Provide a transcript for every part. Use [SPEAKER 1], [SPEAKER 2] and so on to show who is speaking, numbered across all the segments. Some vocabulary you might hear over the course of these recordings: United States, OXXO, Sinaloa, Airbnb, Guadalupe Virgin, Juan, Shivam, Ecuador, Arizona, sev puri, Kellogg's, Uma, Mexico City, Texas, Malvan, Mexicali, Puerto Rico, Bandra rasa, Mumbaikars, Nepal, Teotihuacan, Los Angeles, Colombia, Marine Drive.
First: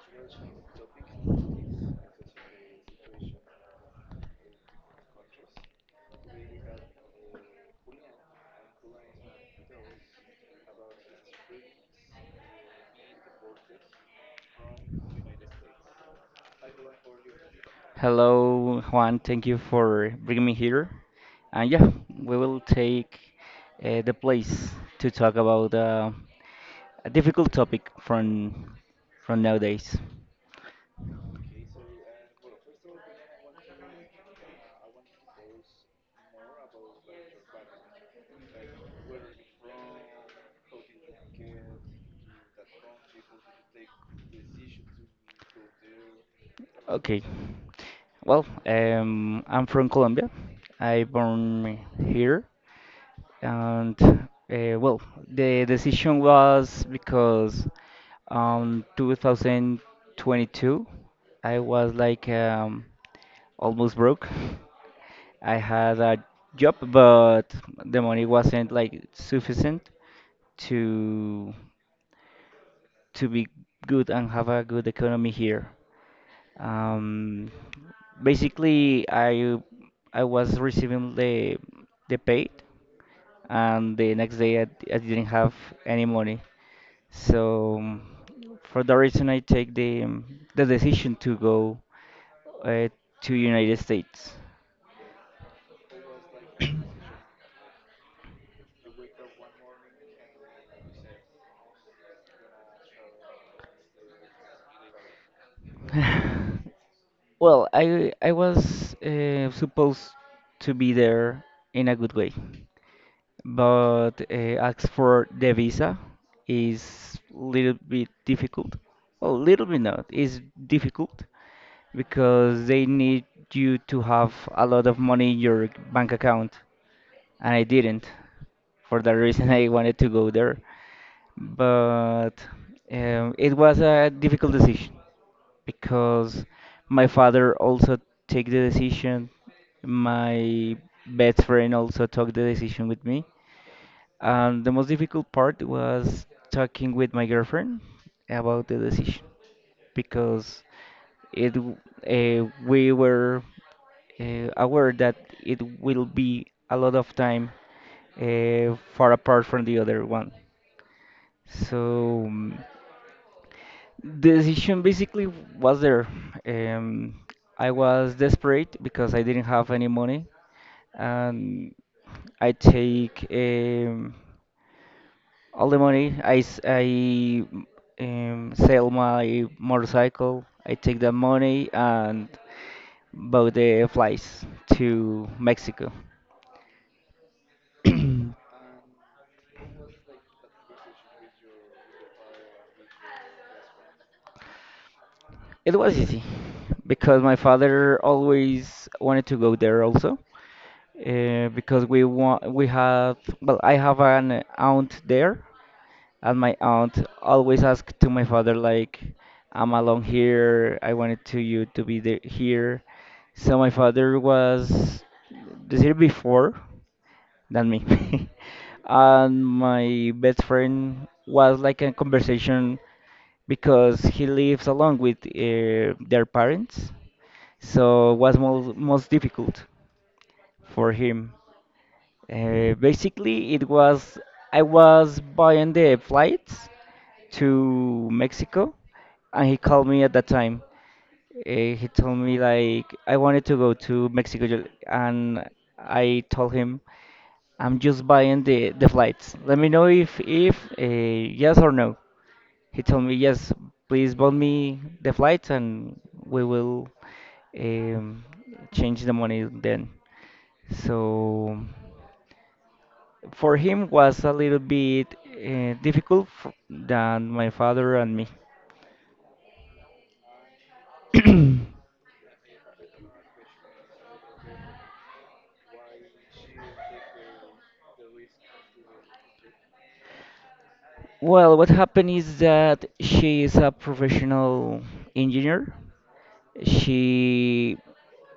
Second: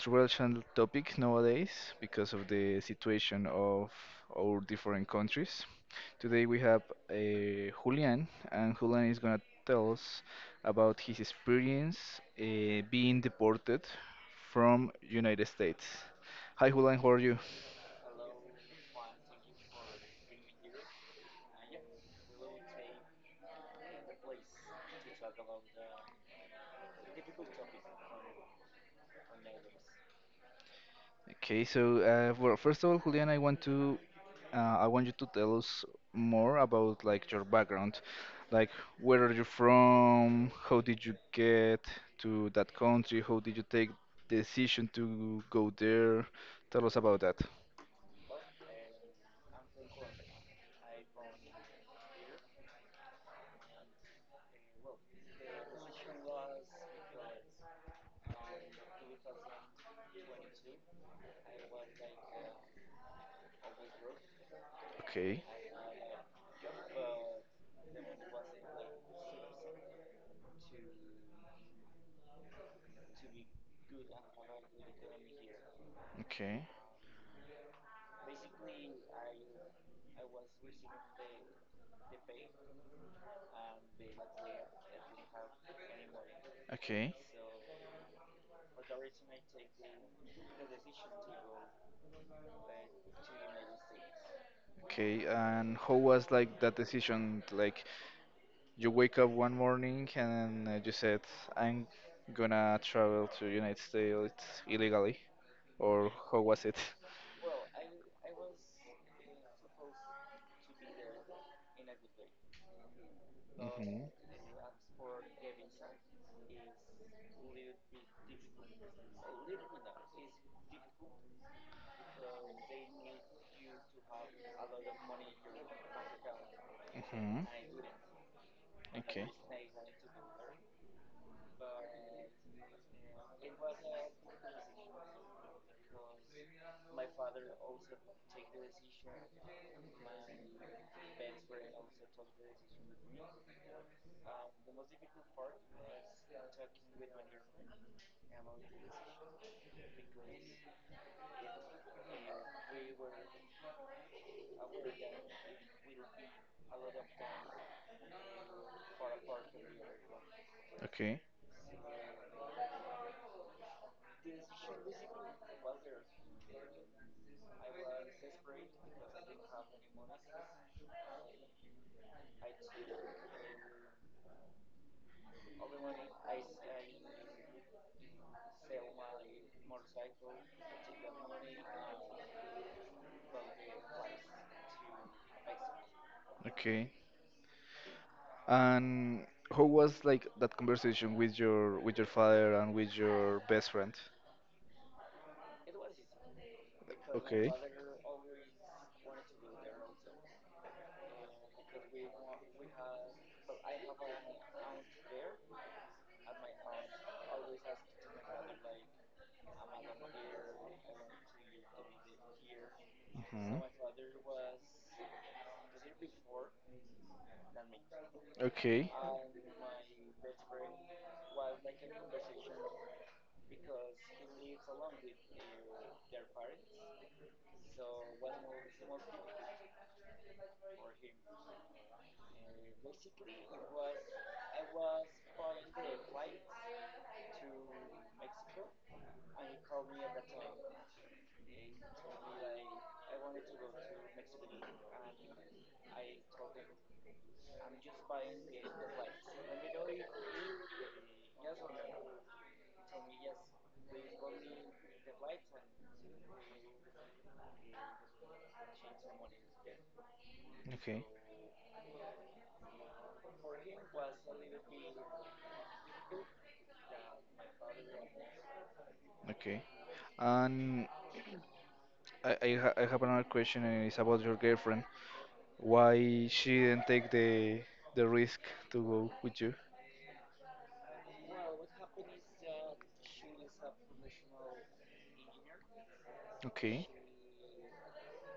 [SPEAKER 1] controversial topic nowadays because of the situation of our different countries. Today we have Julian, and Julian is gonna tell us about his experience being deported from United States. Hi Julian, how are you?
[SPEAKER 2] Hello, Juan. Thank you for bringing me here. And yeah, we will take the place to talk about a difficult topic from nowadays.
[SPEAKER 1] Okay, so well, first of all, Julian, I want to I want you to tell us more about like your background, like where are you from, how did you get to that country, how did you take the decision to go there? Tell us about
[SPEAKER 2] Okay.
[SPEAKER 1] that.
[SPEAKER 2] Well, I'm from Colombia. I born here, and well, the decision was because 2022. I was like almost broke.
[SPEAKER 1] Okay,
[SPEAKER 2] I had a job, but the money wasn't like sufficient to to be good and have a good economy here.
[SPEAKER 1] okay,
[SPEAKER 2] Um, Basically, I was receiving the paid, and the next day I didn't have any money.
[SPEAKER 1] okay,
[SPEAKER 2] So for that reason, I take the decision to go uh, to United States.
[SPEAKER 1] okay. And how was like that decision? Like, you wake up one morning and you said, "I'm gonna travel to United States illegally," or how was it?
[SPEAKER 2] Well, I was supposed to be there in a good way,
[SPEAKER 1] Mhm.
[SPEAKER 2] but ask for the visa is little bit difficult. Well, little bit not. It's difficult because they need you to have a lot of money in your bank account,
[SPEAKER 1] Mhm.
[SPEAKER 2] and I didn't. For that
[SPEAKER 1] Okay.
[SPEAKER 2] reason, I wanted to go there, but it was a difficult decision because my father also took the decision. My best friend also took the decision with me. The most difficult part was talking with my girlfriend about the decision because it we were aware that it will be a lot of time far apart from the other one.
[SPEAKER 1] Okay.
[SPEAKER 2] So the decision basically was there. Um, I was desperate because I didn't have any money, and I take all the money sell my motorcycle. I take the money and bought the flights to Mexico.
[SPEAKER 1] Okay. And how was like that conversation with your father and with your best friend?
[SPEAKER 2] It was easy because my
[SPEAKER 1] Okay.
[SPEAKER 2] father always wanted to go there also. Because we want we have well, I have an aunt there, and my aunt always asked to my father like, I'm alone here, I wanted to you to be there here. So
[SPEAKER 1] Mhm.
[SPEAKER 2] my father was this year before than me.
[SPEAKER 1] Okay.
[SPEAKER 2] And my best friend was like a conversation because he lives along with their parents, so it was most difficult for him. Basically, it was I was buying the flights to Mexico, and he called me at that time. He told me like, I wanted to go to Mexico, and I told him, I'm just buying the flights. Let me know if yes or no. He told me yes. Please bought me the flights, and we will um, change the money then.
[SPEAKER 1] Okay.
[SPEAKER 2] So for him was a little bit difficult f than my father and me.
[SPEAKER 1] Okay. And I have another question, and it's about your girlfriend. Why she didn't take the risk to go with you?
[SPEAKER 2] Well, what happened is that she is a professional engineer.
[SPEAKER 1] Okay.
[SPEAKER 2] She,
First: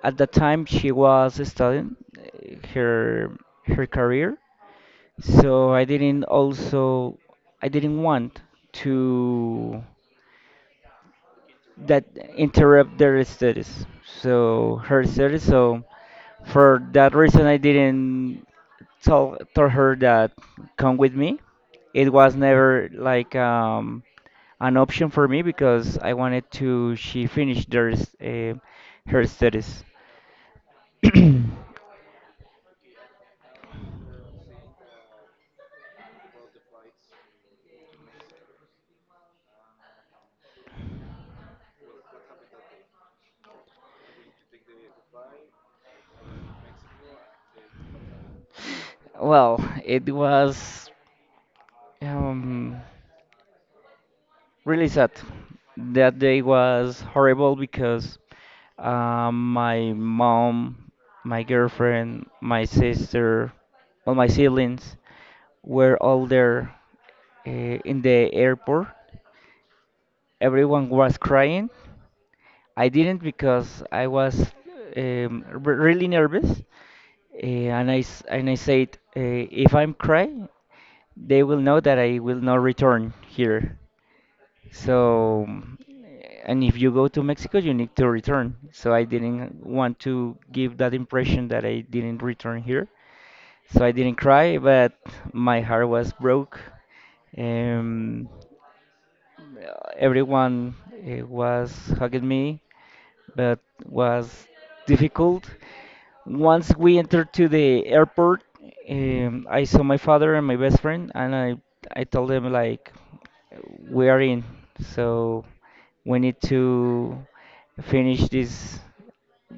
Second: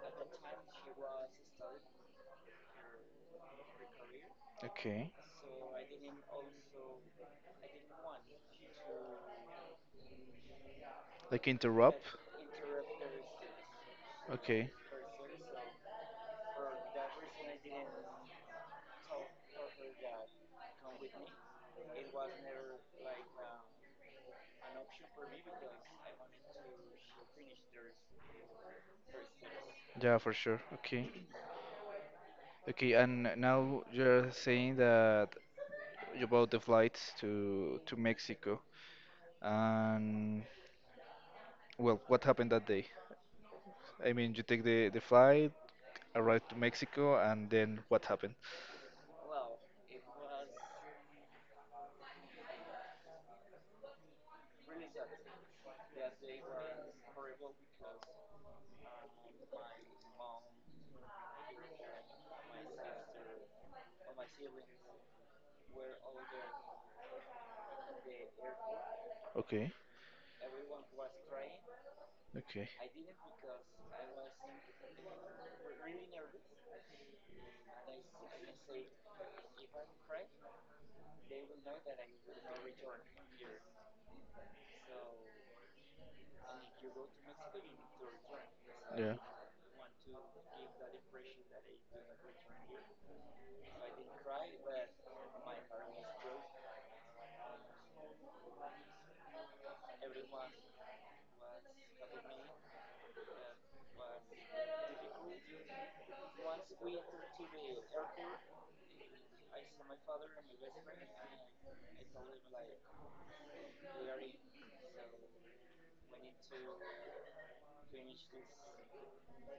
[SPEAKER 2] at the time, she was studying her career,
[SPEAKER 1] Okay.
[SPEAKER 2] so I didn't want to.
[SPEAKER 1] Like
[SPEAKER 2] That
[SPEAKER 1] interrupt?
[SPEAKER 2] Interrupt their studies,
[SPEAKER 1] Okay.
[SPEAKER 2] so her studies. So for that reason, I didn't tell told her that come with me. It was never like an option for me because I wanted to she finish her studies.
[SPEAKER 1] Yeah, for sure. Okay. Okay, and now you're saying that you bought the flights to Mexico. And well, what happened that day? I mean, you take the flight, arrive to Mexico, and then what happened?
[SPEAKER 2] Well, it was um, really sad. That day was horrible because my mom, my girlfriend, my sister, all my siblings were all there uh, in the airport.
[SPEAKER 1] Okay.
[SPEAKER 2] Everyone was crying.
[SPEAKER 1] Okay.
[SPEAKER 2] I didn't because I was really nervous, and and I said, if I'm cry, they will know that I will not return here. So, and if you go to Mexico, you need to return. So I
[SPEAKER 1] Yeah.
[SPEAKER 2] didn't want to give that impression that I didn't return here. So I didn't cry, but my heart was broke. Um, Everyone was hugging me, but was difficult. Once we entered to the airport, I saw my father and my best friend, and I told them like, we are in, so we need to finish this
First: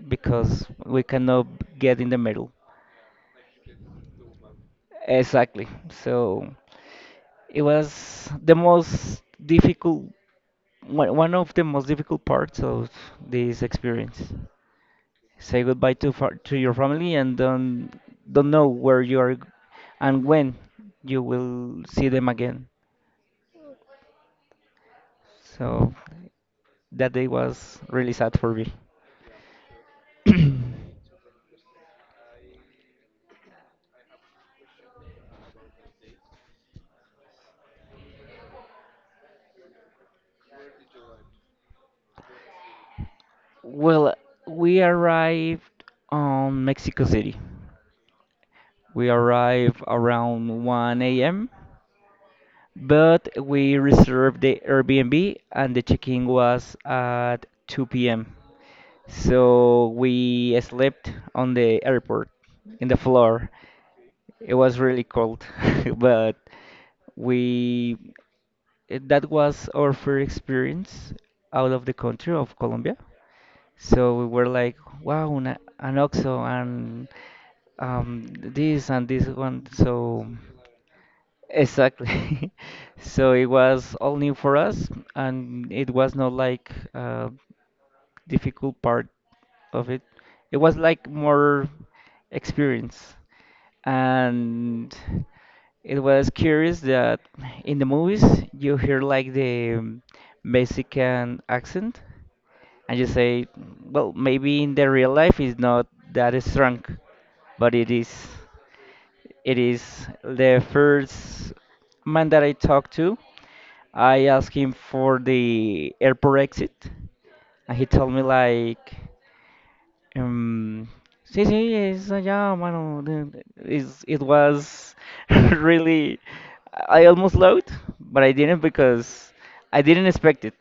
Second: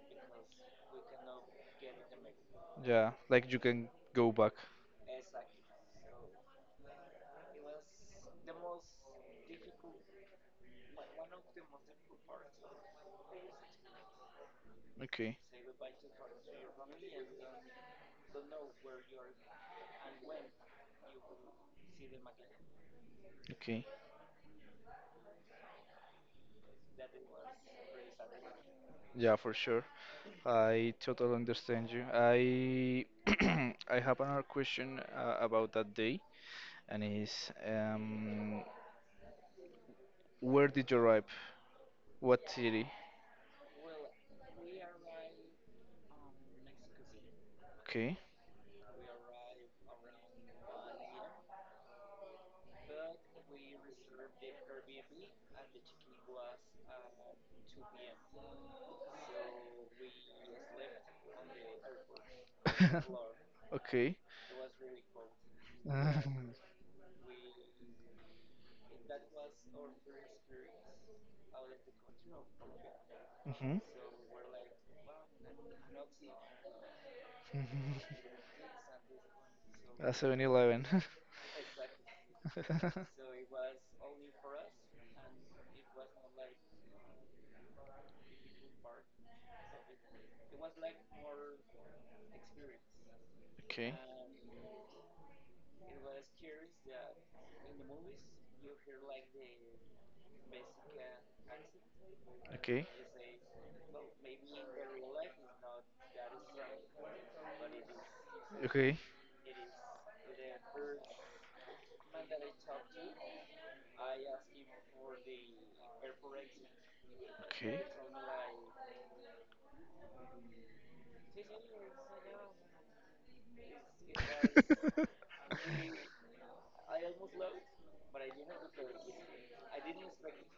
[SPEAKER 2] because we cannot get in the middle.
[SPEAKER 1] Yeah, like you can go back.
[SPEAKER 2] Exactly. So it was the most difficult, one of the most difficult parts of this experience.
[SPEAKER 1] Okay.
[SPEAKER 2] Say goodbye to your family and don't know where and when you will see them again.
[SPEAKER 1] Okay.
[SPEAKER 2] So that day was really sad for me.
[SPEAKER 1] Yeah, for sure. I totally understand you. I I have another question about that day, and is where did you arrive? What city?
[SPEAKER 2] Well, we arrived on Mexico City.
[SPEAKER 1] Okay.
[SPEAKER 2] We arrived around 1 a.m., but we reserved the Airbnb and the check-in was at 2 p.m. So we slept on the airport in the floor.
[SPEAKER 1] Okay.
[SPEAKER 2] It was really cold, but we that was our first experience out of the country of Colombia. So we were like, wow, an OXXO and
[SPEAKER 1] Mm-hmm.
[SPEAKER 2] this and this one.
[SPEAKER 1] A
[SPEAKER 2] So
[SPEAKER 1] 7-Eleven.
[SPEAKER 2] exactly, so it was all new for us, and it was not like a difficult part of it. It was like more experience.
[SPEAKER 1] Okay.
[SPEAKER 2] And it was curious that in the movies you hear like the Mexican accent
[SPEAKER 1] Okay.
[SPEAKER 2] and you say, well, maybe in the real life it's not that strong, but it is.
[SPEAKER 1] Okay.
[SPEAKER 2] It is the first man that I talked to. I asked him for the airport exit, and
[SPEAKER 1] Okay.
[SPEAKER 2] he told me like, Um, sí, sí, es allá, mano. It was really. I almost loved, but I didn't because I didn't expect it.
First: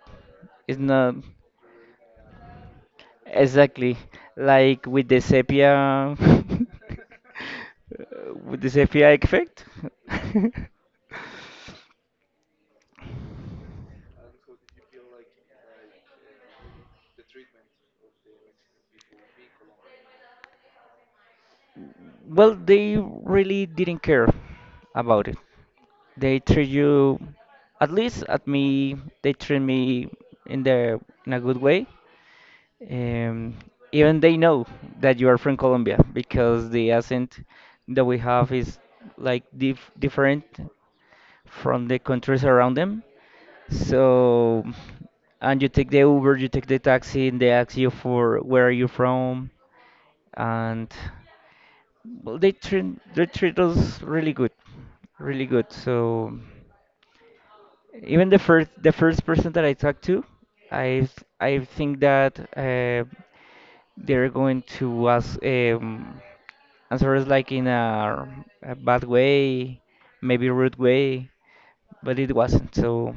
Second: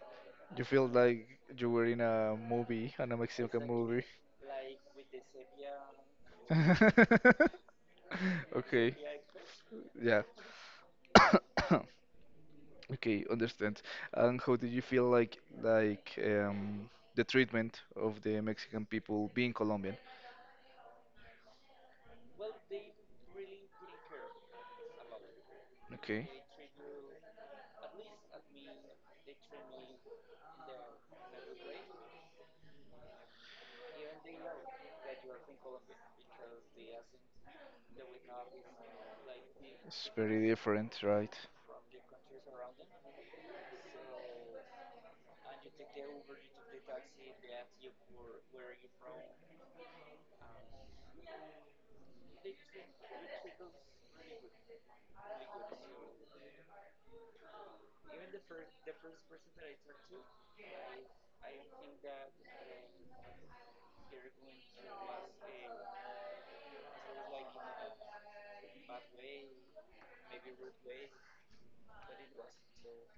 [SPEAKER 1] You
[SPEAKER 2] It's
[SPEAKER 1] feel
[SPEAKER 2] not
[SPEAKER 1] like you were in a movie, in a Mexican
[SPEAKER 2] exactly
[SPEAKER 1] movie.
[SPEAKER 2] like with the sepia, with the
[SPEAKER 1] Okay.
[SPEAKER 2] sepia effect.
[SPEAKER 1] Yeah. Okay, understand. And how did you feel like the treatment of the Mexican people being Colombian?
[SPEAKER 2] Well, they really didn't care about it.
[SPEAKER 1] Okay.
[SPEAKER 2] They treat you, at least at me, they treat me in the in a good way. Um, Even they know that you are from Colombia because the accent that we have is like
[SPEAKER 1] It's
[SPEAKER 2] different
[SPEAKER 1] very different, right?
[SPEAKER 2] from the countries around them. So, and you take the Uber, you take the taxi, and they ask you for where are you from, and well, they treat us really good, really good. So even the first person that I talked to, I I think that they're going to ask answer us like in a bad way, maybe rude way, but it wasn't. So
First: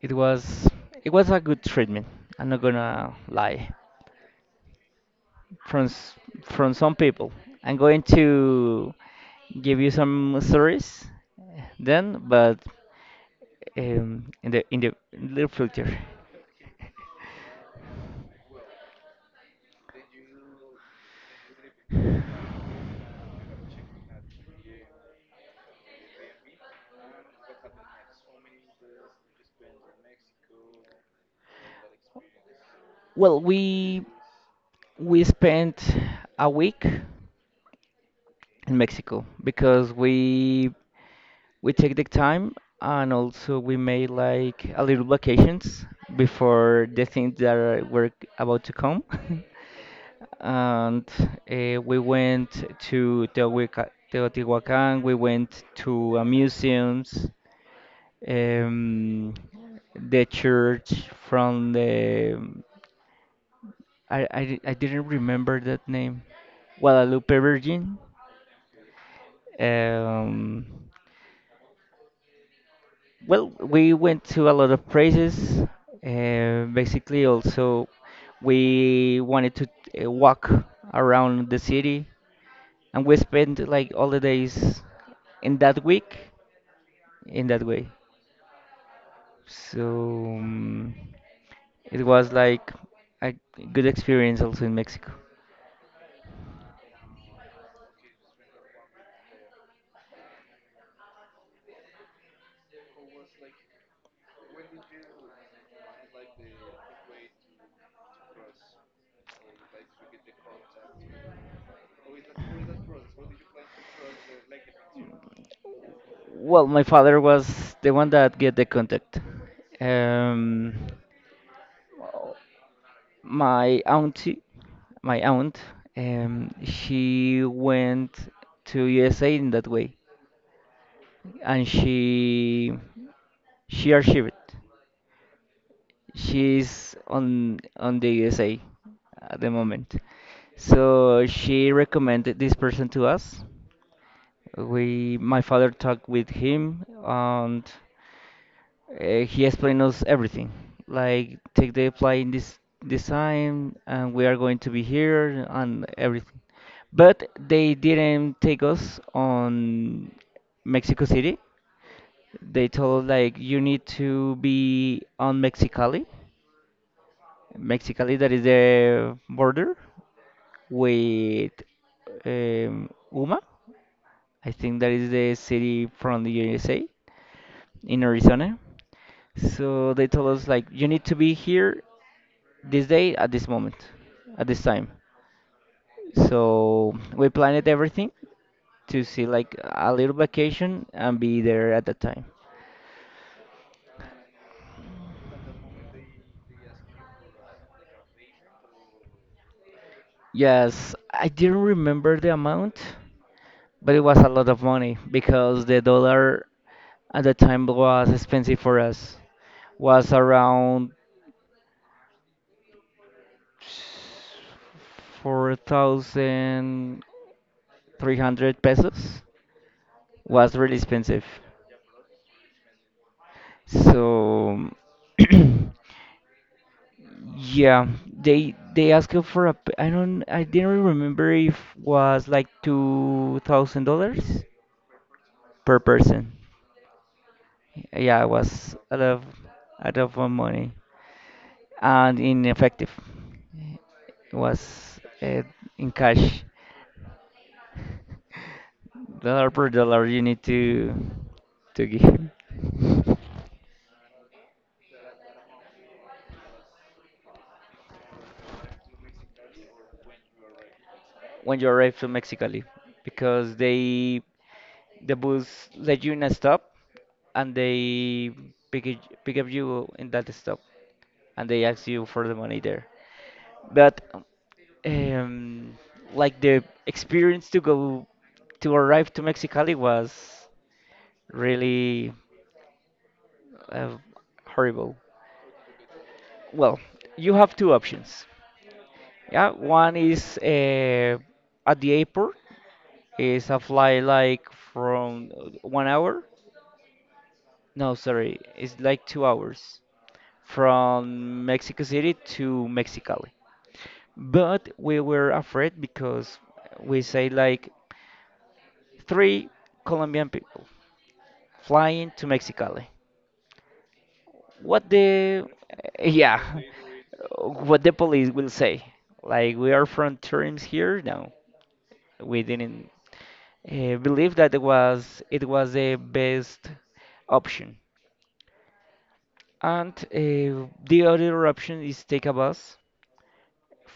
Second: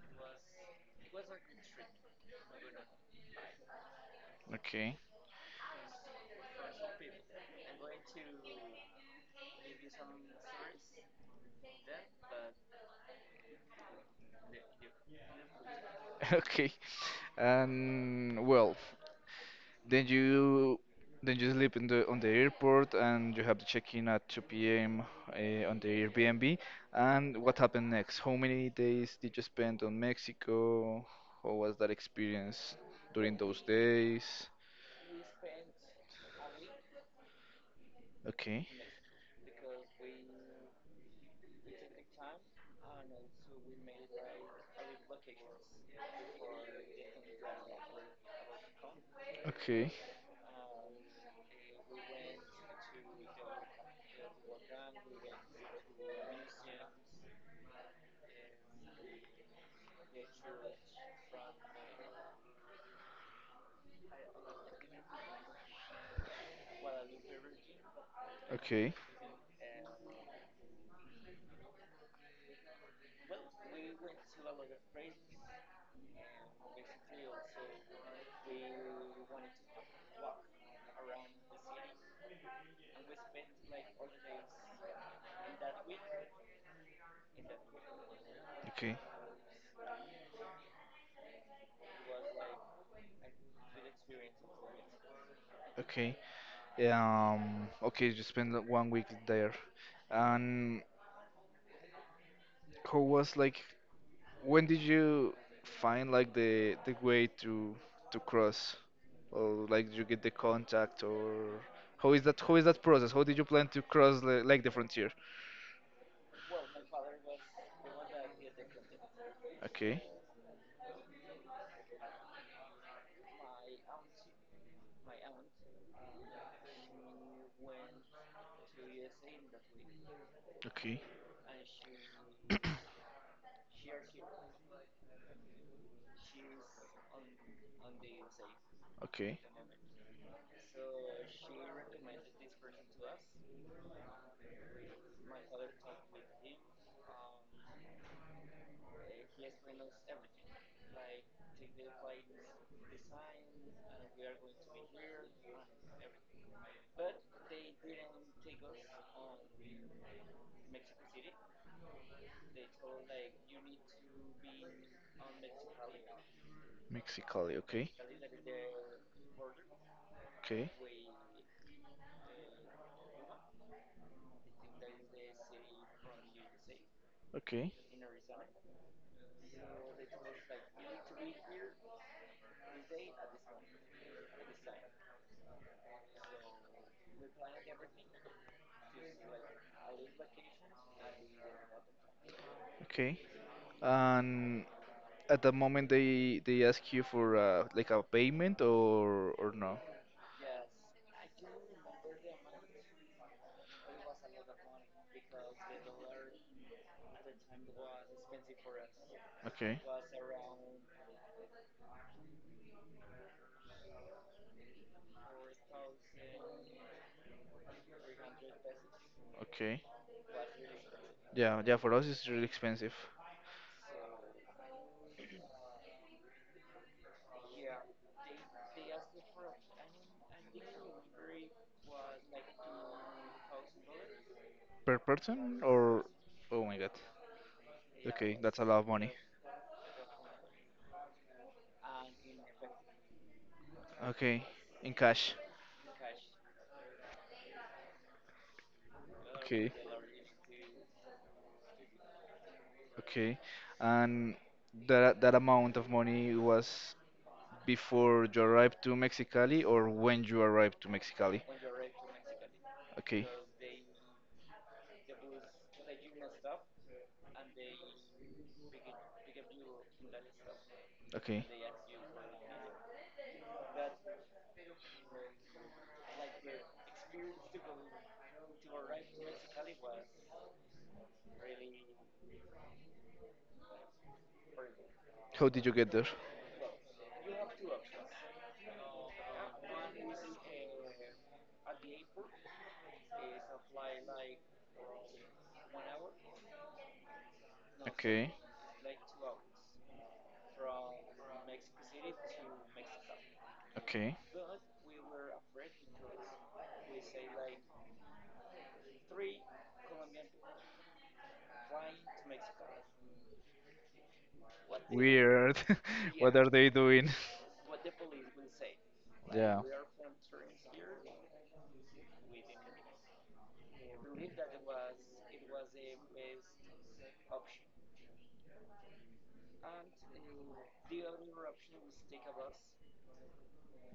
[SPEAKER 2] it was it was a good treatment. I'm not gonna lie.
[SPEAKER 1] Okay.
[SPEAKER 2] from s- from some people. I'm going to give you some stories then, but in the near future.
[SPEAKER 1] Okay. And well, then you then you sleep in the on the airport and you have to check in at 2 p.m. On the Airbnb. And what happened next? How many days did you spend on Mexico? How was that experience during
[SPEAKER 2] Well,
[SPEAKER 1] those
[SPEAKER 2] we
[SPEAKER 1] days?
[SPEAKER 2] we spent a week in
[SPEAKER 1] Okay.
[SPEAKER 2] Mexico because we take the time and also we made like a little vacations before the things that were about to come.
[SPEAKER 1] Okay.
[SPEAKER 2] And we went to Teotihuacan, we went to museums, um, the church from the I, di- I didn't remember that name, Guadalupe Virgin.
[SPEAKER 1] Okay.
[SPEAKER 2] Um, well, we went to a lot of places. Basically, also we wanted to walk around the city, and we spent like all the days in that week in that way.
[SPEAKER 1] Okay.
[SPEAKER 2] So it was like a good experience also in Mexico.
[SPEAKER 1] Okay. Okay, you spent like 1 week there. And how was like, when did you find like the way to cross? Or like you get the contact or how is that process? How did you plan to cross the, like the frontier?
[SPEAKER 2] Well, my father was the one that get the contact.
[SPEAKER 1] Okay,
[SPEAKER 2] Um, my auntie, my aunt, she went to USA in that way,
[SPEAKER 1] okay,
[SPEAKER 2] and she archived. She's on the USA at
[SPEAKER 1] okay.
[SPEAKER 2] the moment. So she recommended this person to us. We My father talked with him, and he explained us everything. Like take the flight in this time, and we are going to be here and everything. But they didn't take us on Mexico City. They told us like, you need to be on Mexicali.
[SPEAKER 1] Mexicali, okay,
[SPEAKER 2] Mexicali, that is the border
[SPEAKER 1] okay,
[SPEAKER 2] with Uma. I think that is the city from the USA
[SPEAKER 1] okay.
[SPEAKER 2] in Arizona. So they told us like, you need to be here this day at this moment, at this time. So we planned everything to see like a little vacation and be there at that time.
[SPEAKER 1] Okay. And at the moment they ask you for like a payment or no?
[SPEAKER 2] Yes, I didn't remember the amount, but it was a lot of money because the dollar at the time was expensive for us,
[SPEAKER 1] Okay.
[SPEAKER 2] was around 4300 pesos,
[SPEAKER 1] Okay.
[SPEAKER 2] was really expensive.
[SPEAKER 1] Yeah, yeah, for us it's really expensive.
[SPEAKER 2] So yeah, they asked you for I didn't really remember if was like $2,000
[SPEAKER 1] Per person
[SPEAKER 2] per
[SPEAKER 1] or
[SPEAKER 2] person.
[SPEAKER 1] oh my God.
[SPEAKER 2] Yeah, it
[SPEAKER 1] Okay, that's a
[SPEAKER 2] was
[SPEAKER 1] lot of money.
[SPEAKER 2] a lot of money and ineffective. It
[SPEAKER 1] Okay, in
[SPEAKER 2] was
[SPEAKER 1] cash.
[SPEAKER 2] in cash, dollar per
[SPEAKER 1] Okay.
[SPEAKER 2] dollar. You need to give.
[SPEAKER 1] Okay. And that that amount of money was before you arrive to Mexicali or when you arrive to Mexicali?
[SPEAKER 2] When you arrive to Mexicali,
[SPEAKER 1] Okay.
[SPEAKER 2] because the bus let you in a stop, and they pick it, pick up you in that stop,
[SPEAKER 1] Okay.
[SPEAKER 2] and they ask you for the money there. But um, like the experience to arrive to Mexicali was really uh, horrible.
[SPEAKER 1] How did you get there?
[SPEAKER 2] Well, you have two options. Yeah, one is at the airport. It's a flight like from 1 hour. No,
[SPEAKER 1] Okay.
[SPEAKER 2] sorry, it's like 2 hours from Mexico City to Mexicali.
[SPEAKER 1] Okay.
[SPEAKER 2] But we were afraid because we say like three Colombian people flying to Mexicali. What the
[SPEAKER 1] Weird. What
[SPEAKER 2] Yeah,
[SPEAKER 1] are they doing?
[SPEAKER 2] what the police will say, like
[SPEAKER 1] Yeah.
[SPEAKER 2] we are from terms here, no we didn't believe that it was the best option. And the other option is take a bus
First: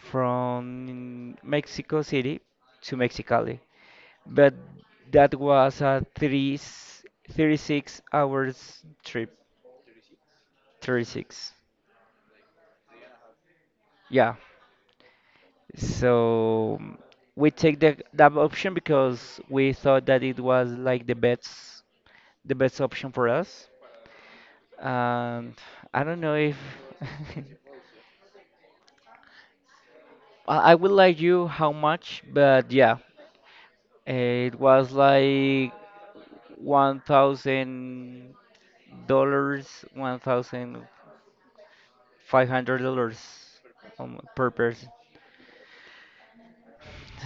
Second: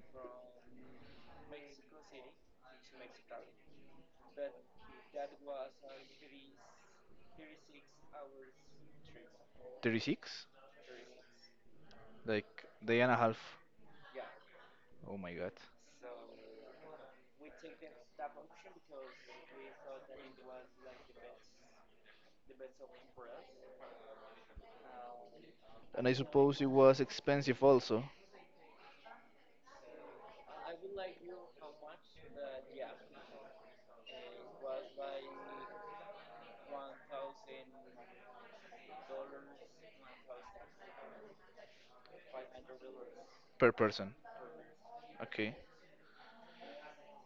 [SPEAKER 2] from Mexico City to Mexicali, but that was a three thirty-six hours trip.
[SPEAKER 1] 36?
[SPEAKER 2] 36,
[SPEAKER 1] Like day and a half.
[SPEAKER 2] yeah.
[SPEAKER 1] Oh my god.
[SPEAKER 2] So we take the that option because we thought that it was like the best option for us. And I
[SPEAKER 1] And I
[SPEAKER 2] don't know if
[SPEAKER 1] suppose it was expensive also
[SPEAKER 2] I would like you how much, but yeah, it was like $1,000, $1,500
[SPEAKER 1] per person.
[SPEAKER 2] per person.
[SPEAKER 1] Okay.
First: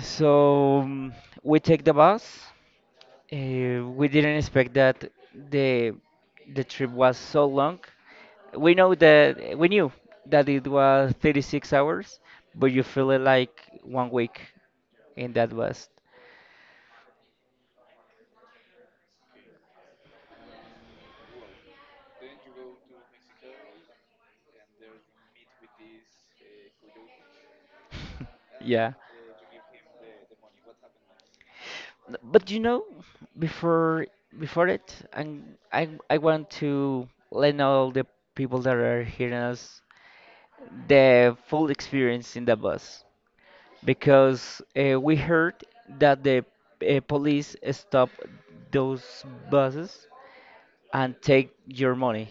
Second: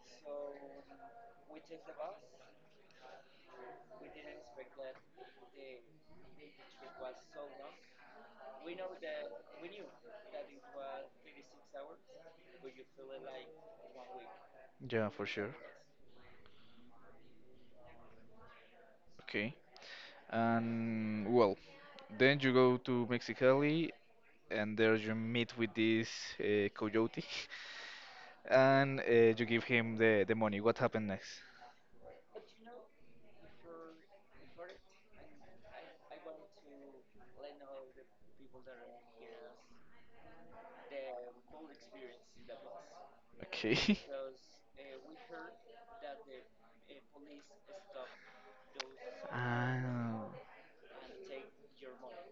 [SPEAKER 2] So we take the bus. We didn't expect that the the trip was so long. We knew that it was 36 hours, but you feel it like 1 week,
[SPEAKER 1] Yeah, for
[SPEAKER 2] and that
[SPEAKER 1] sure.
[SPEAKER 2] was
[SPEAKER 1] Okay. And well, then you go to Mexicali, and there you meet with this coyote,
[SPEAKER 2] yeah.
[SPEAKER 1] and you give him the money. What happened next?
[SPEAKER 2] But you know, before before it, and I want to let all the people that are hearing us the full experience in the bus.
[SPEAKER 1] Okay.
[SPEAKER 2] Because we heard that the police stop those buses
[SPEAKER 1] Ah,
[SPEAKER 2] and take your money.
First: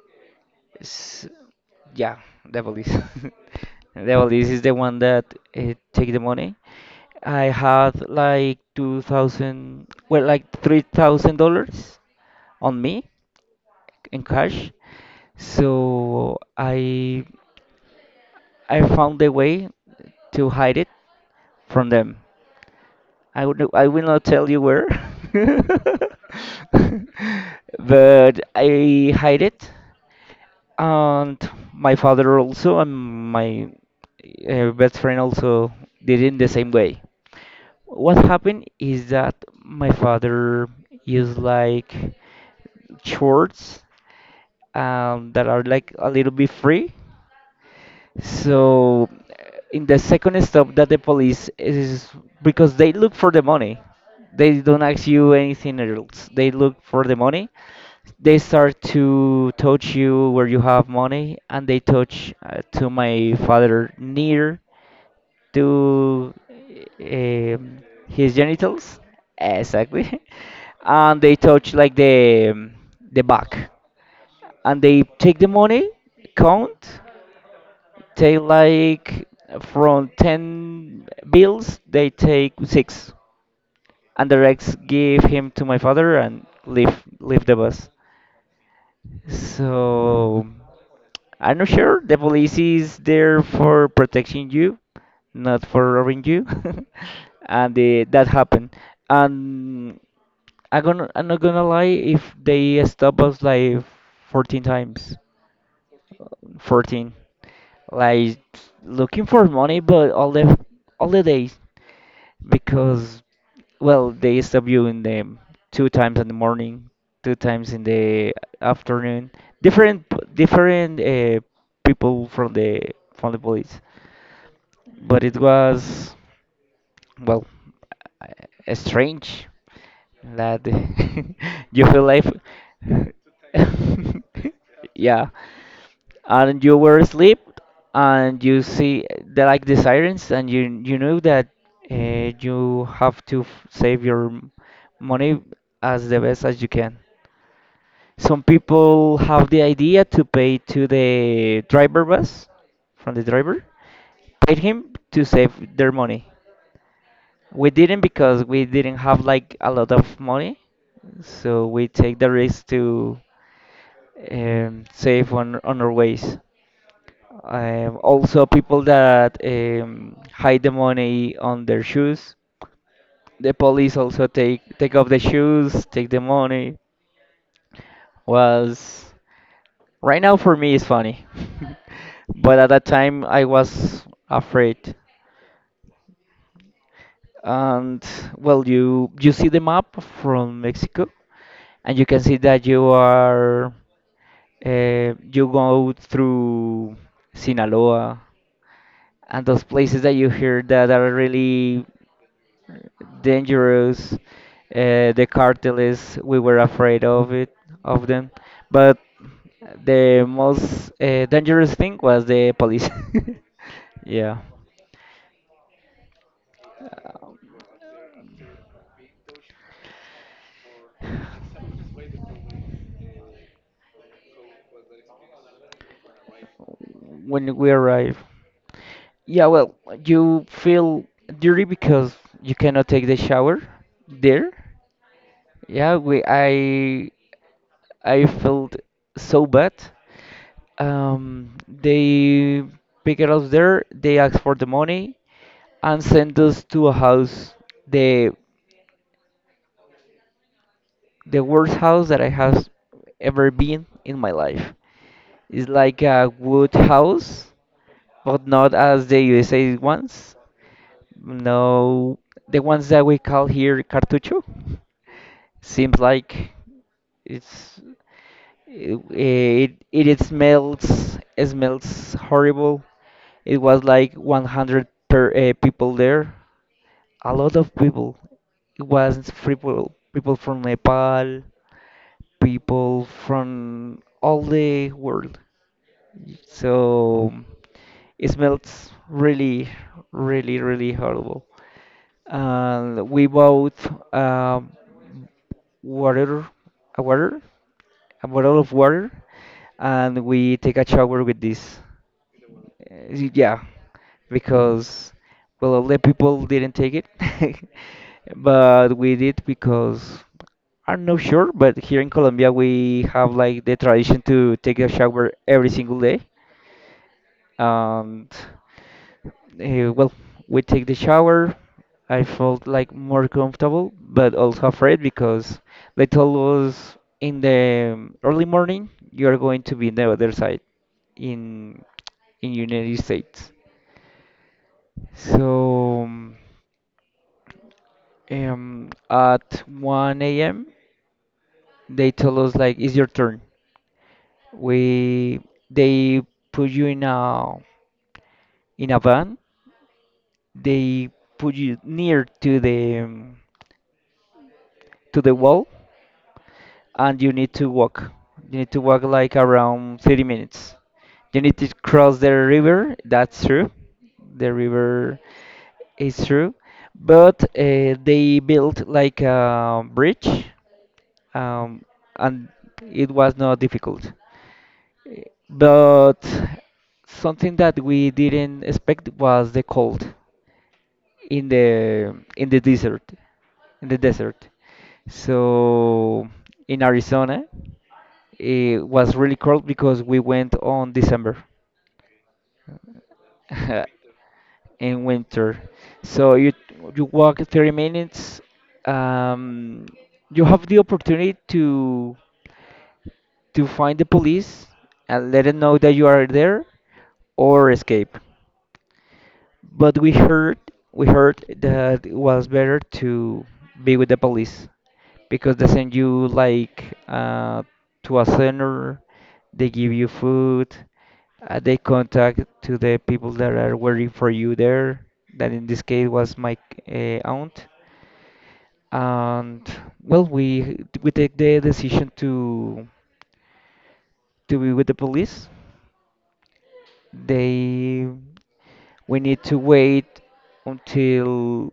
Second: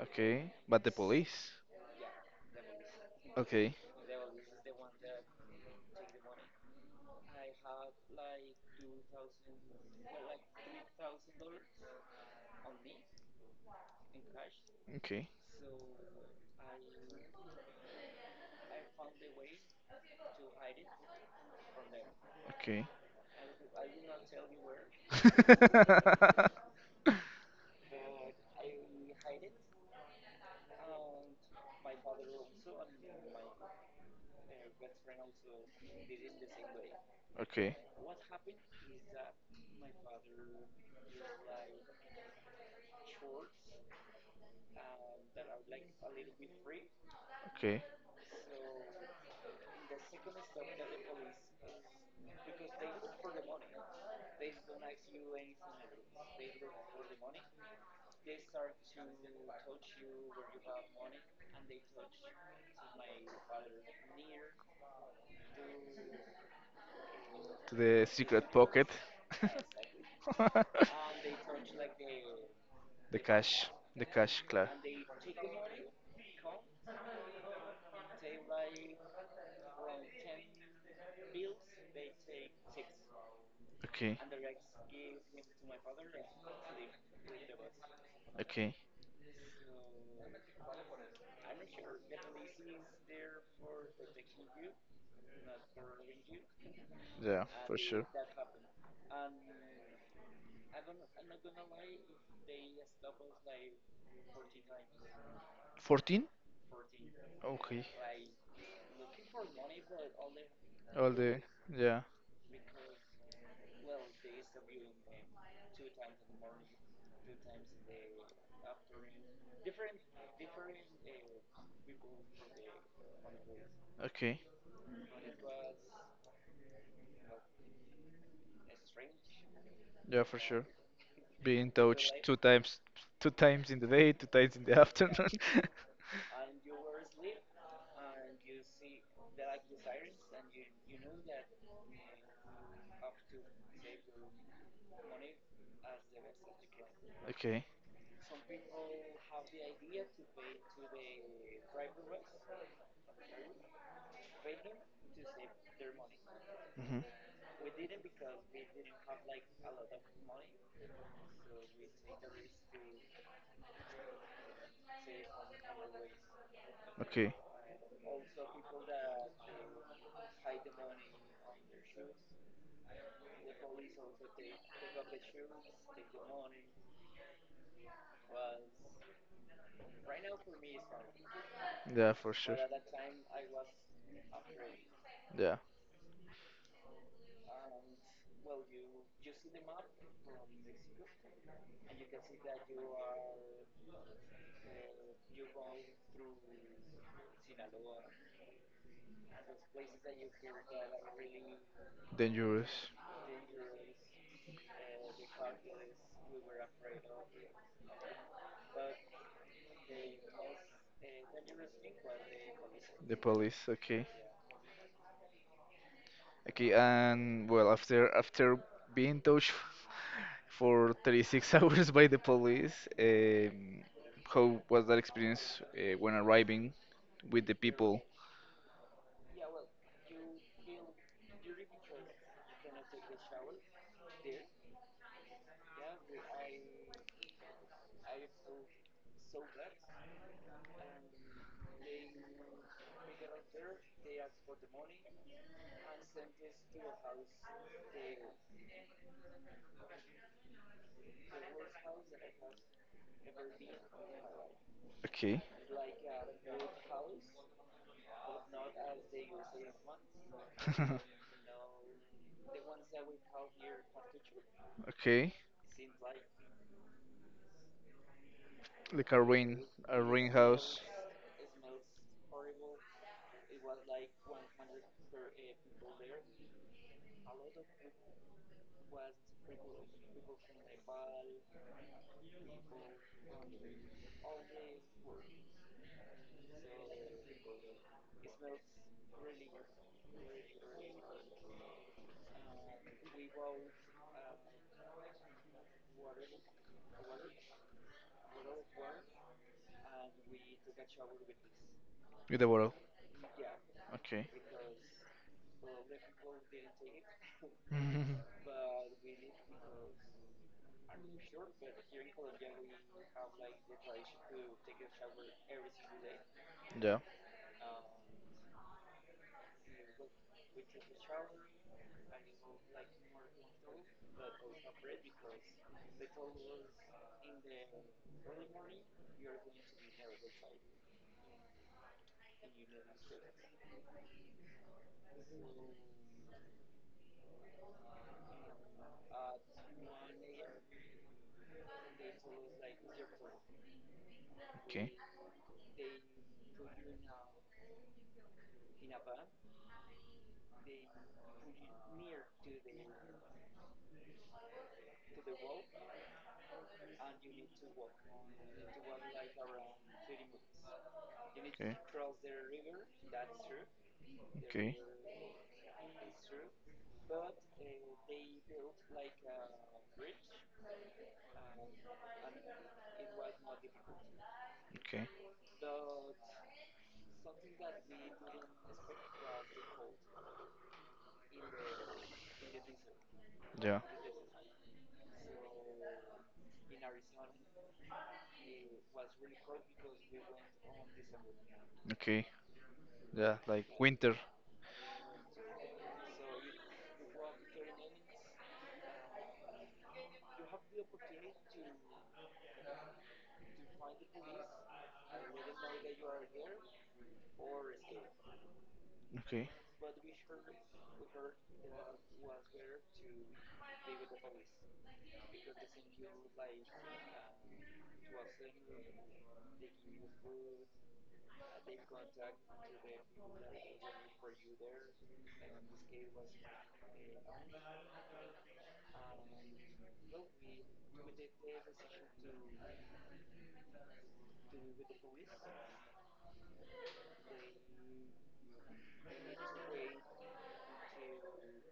[SPEAKER 1] okay. But the
[SPEAKER 2] S
[SPEAKER 1] police.
[SPEAKER 2] Yeah, the police.
[SPEAKER 1] Okay,
[SPEAKER 2] The police is the one that take the money. I had like 2,000, well, like $3,000 on me in cash.
[SPEAKER 1] okay,
[SPEAKER 2] So I found a way to hide it from them.
[SPEAKER 1] okay.
[SPEAKER 2] I will not tell you where, but I hide it, and my father also, and my best friend also did it in the same way.
[SPEAKER 1] Okay,
[SPEAKER 2] What happened is that my father used like shorts that are like a little bit free.
[SPEAKER 1] okay.
[SPEAKER 2] So in the second stop that the police is, because they look for the money. They don't ask you anything else. They look for the money. They start to touch you where you have money, and they touch to my father near to
[SPEAKER 1] To
[SPEAKER 2] um,
[SPEAKER 1] the
[SPEAKER 2] his
[SPEAKER 1] secret pocket.
[SPEAKER 2] genitals, exactly, and they touch like the
[SPEAKER 1] The
[SPEAKER 2] the
[SPEAKER 1] cash,
[SPEAKER 2] back,
[SPEAKER 1] the cash class.
[SPEAKER 2] and they take the money, count, they like from 10 bills, they take six.
[SPEAKER 1] Okay,
[SPEAKER 2] And the rest give him to my father and leave the bus.
[SPEAKER 1] okay,
[SPEAKER 2] So I'm not sure. The police is there for protecting you, not for robbing you.
[SPEAKER 1] yeah, for
[SPEAKER 2] And
[SPEAKER 1] sure.
[SPEAKER 2] that happened. And I'm not gonna lie, if they stop us like 14 times.
[SPEAKER 1] 14?
[SPEAKER 2] 14,
[SPEAKER 1] Okay,
[SPEAKER 2] like looking for money, but all the
[SPEAKER 1] all the,
[SPEAKER 2] days.
[SPEAKER 1] yeah,
[SPEAKER 2] Because well, they stop you in the two times in the morning, two times in the afternoon, different people from the police.
[SPEAKER 1] okay,
[SPEAKER 2] But it was well, strange
[SPEAKER 1] yeah, for
[SPEAKER 2] that
[SPEAKER 1] sure. Being
[SPEAKER 2] you feel
[SPEAKER 1] touched
[SPEAKER 2] like
[SPEAKER 1] two times in the day, two times in the
[SPEAKER 2] yeah,
[SPEAKER 1] afternoon.
[SPEAKER 2] and you were asleep and you see the like the sirens and you know that you have to save your money as the best as you can.
[SPEAKER 1] Okay.
[SPEAKER 2] Some people have the idea to pay to the driver bus, from the driver, pay him to save their money.
[SPEAKER 1] Hmm.
[SPEAKER 2] We didn't, because we didn't have like a lot of money, so we take the risk to save on our ways.
[SPEAKER 1] Okay.
[SPEAKER 2] Also, people that hide the money on their shoes, the police also take off the shoes, take the money. Was right now for me is funny,
[SPEAKER 1] Yeah, for sure.
[SPEAKER 2] but at that time I was afraid.
[SPEAKER 1] Yeah.
[SPEAKER 2] And well, you see the map from Mexico, and you can see that you are you go through Sinaloa and those places that you hear that are really
[SPEAKER 1] Dangerous.
[SPEAKER 2] dangerous. The cartels, we were afraid of it, of them, but the most dangerous thing was the police.
[SPEAKER 1] The police. Okay.
[SPEAKER 2] Yeah,
[SPEAKER 1] Okay, and well, after being touched for 36 hours by the police, how was that experience when arriving with the
[SPEAKER 2] when we
[SPEAKER 1] people?
[SPEAKER 2] arrived. Yeah, well, you feel dirty because you cannot take the shower there. Yeah, we I felt so bad. They picked us there. They asked for the money and sent us to a house, the the worst house that I have ever been in my life.
[SPEAKER 1] Okay,
[SPEAKER 2] It's like a wood house, but not as the USA ones. No, the ones that we call here cartucho.
[SPEAKER 1] okay,
[SPEAKER 2] Seems like it's
[SPEAKER 1] like a
[SPEAKER 2] it
[SPEAKER 1] rain house
[SPEAKER 2] smells horrible. It was like 100 per people there. A lot of people. It was people from Nepal, people from all the world. So it smells really, really horrible. And we bought. Um, water, a water, a bottle of water, and we take a shower with this.
[SPEAKER 1] with a bottle.
[SPEAKER 2] Yeah,
[SPEAKER 1] Okay,
[SPEAKER 2] because well, all the people didn't take it, but we did because I'm not sure. But here in Colombia, we have like the tradition to take a shower every single day.
[SPEAKER 1] yeah,
[SPEAKER 2] And well, we take the shower. I felt like more comfortable, but also afraid because they told us in the early morning you are going to be in the other side in United States. So at 1 a.m. they told us like it's your turn.
[SPEAKER 1] okay,
[SPEAKER 2] We they put you in a van. They put you near to the wall, and you need to walk. You need to walk like around 30 minutes. You need to cross the river, that's true. The
[SPEAKER 1] okay, okay,
[SPEAKER 2] river is true. But they built like a bridge, um, and it was not difficult.
[SPEAKER 1] okay.
[SPEAKER 2] But something that we didn't expect was the cold in the desert,
[SPEAKER 1] Yeah.
[SPEAKER 2] in the desert. So in Arizona, it was really cold because we went on December,
[SPEAKER 1] Okay. Yeah, like winter.
[SPEAKER 2] in winter. So you walk 30 minutes. Um, you have the opportunity to find the police and let them know that you are there, or escape.
[SPEAKER 1] Okay.
[SPEAKER 2] But we heard that it was better to be with the police, because they send you like to a center, they give you food, they contact to the people that are waiting for you there. That in this case was my aunt, and well, we take the decision to be with the police. They we need to wait until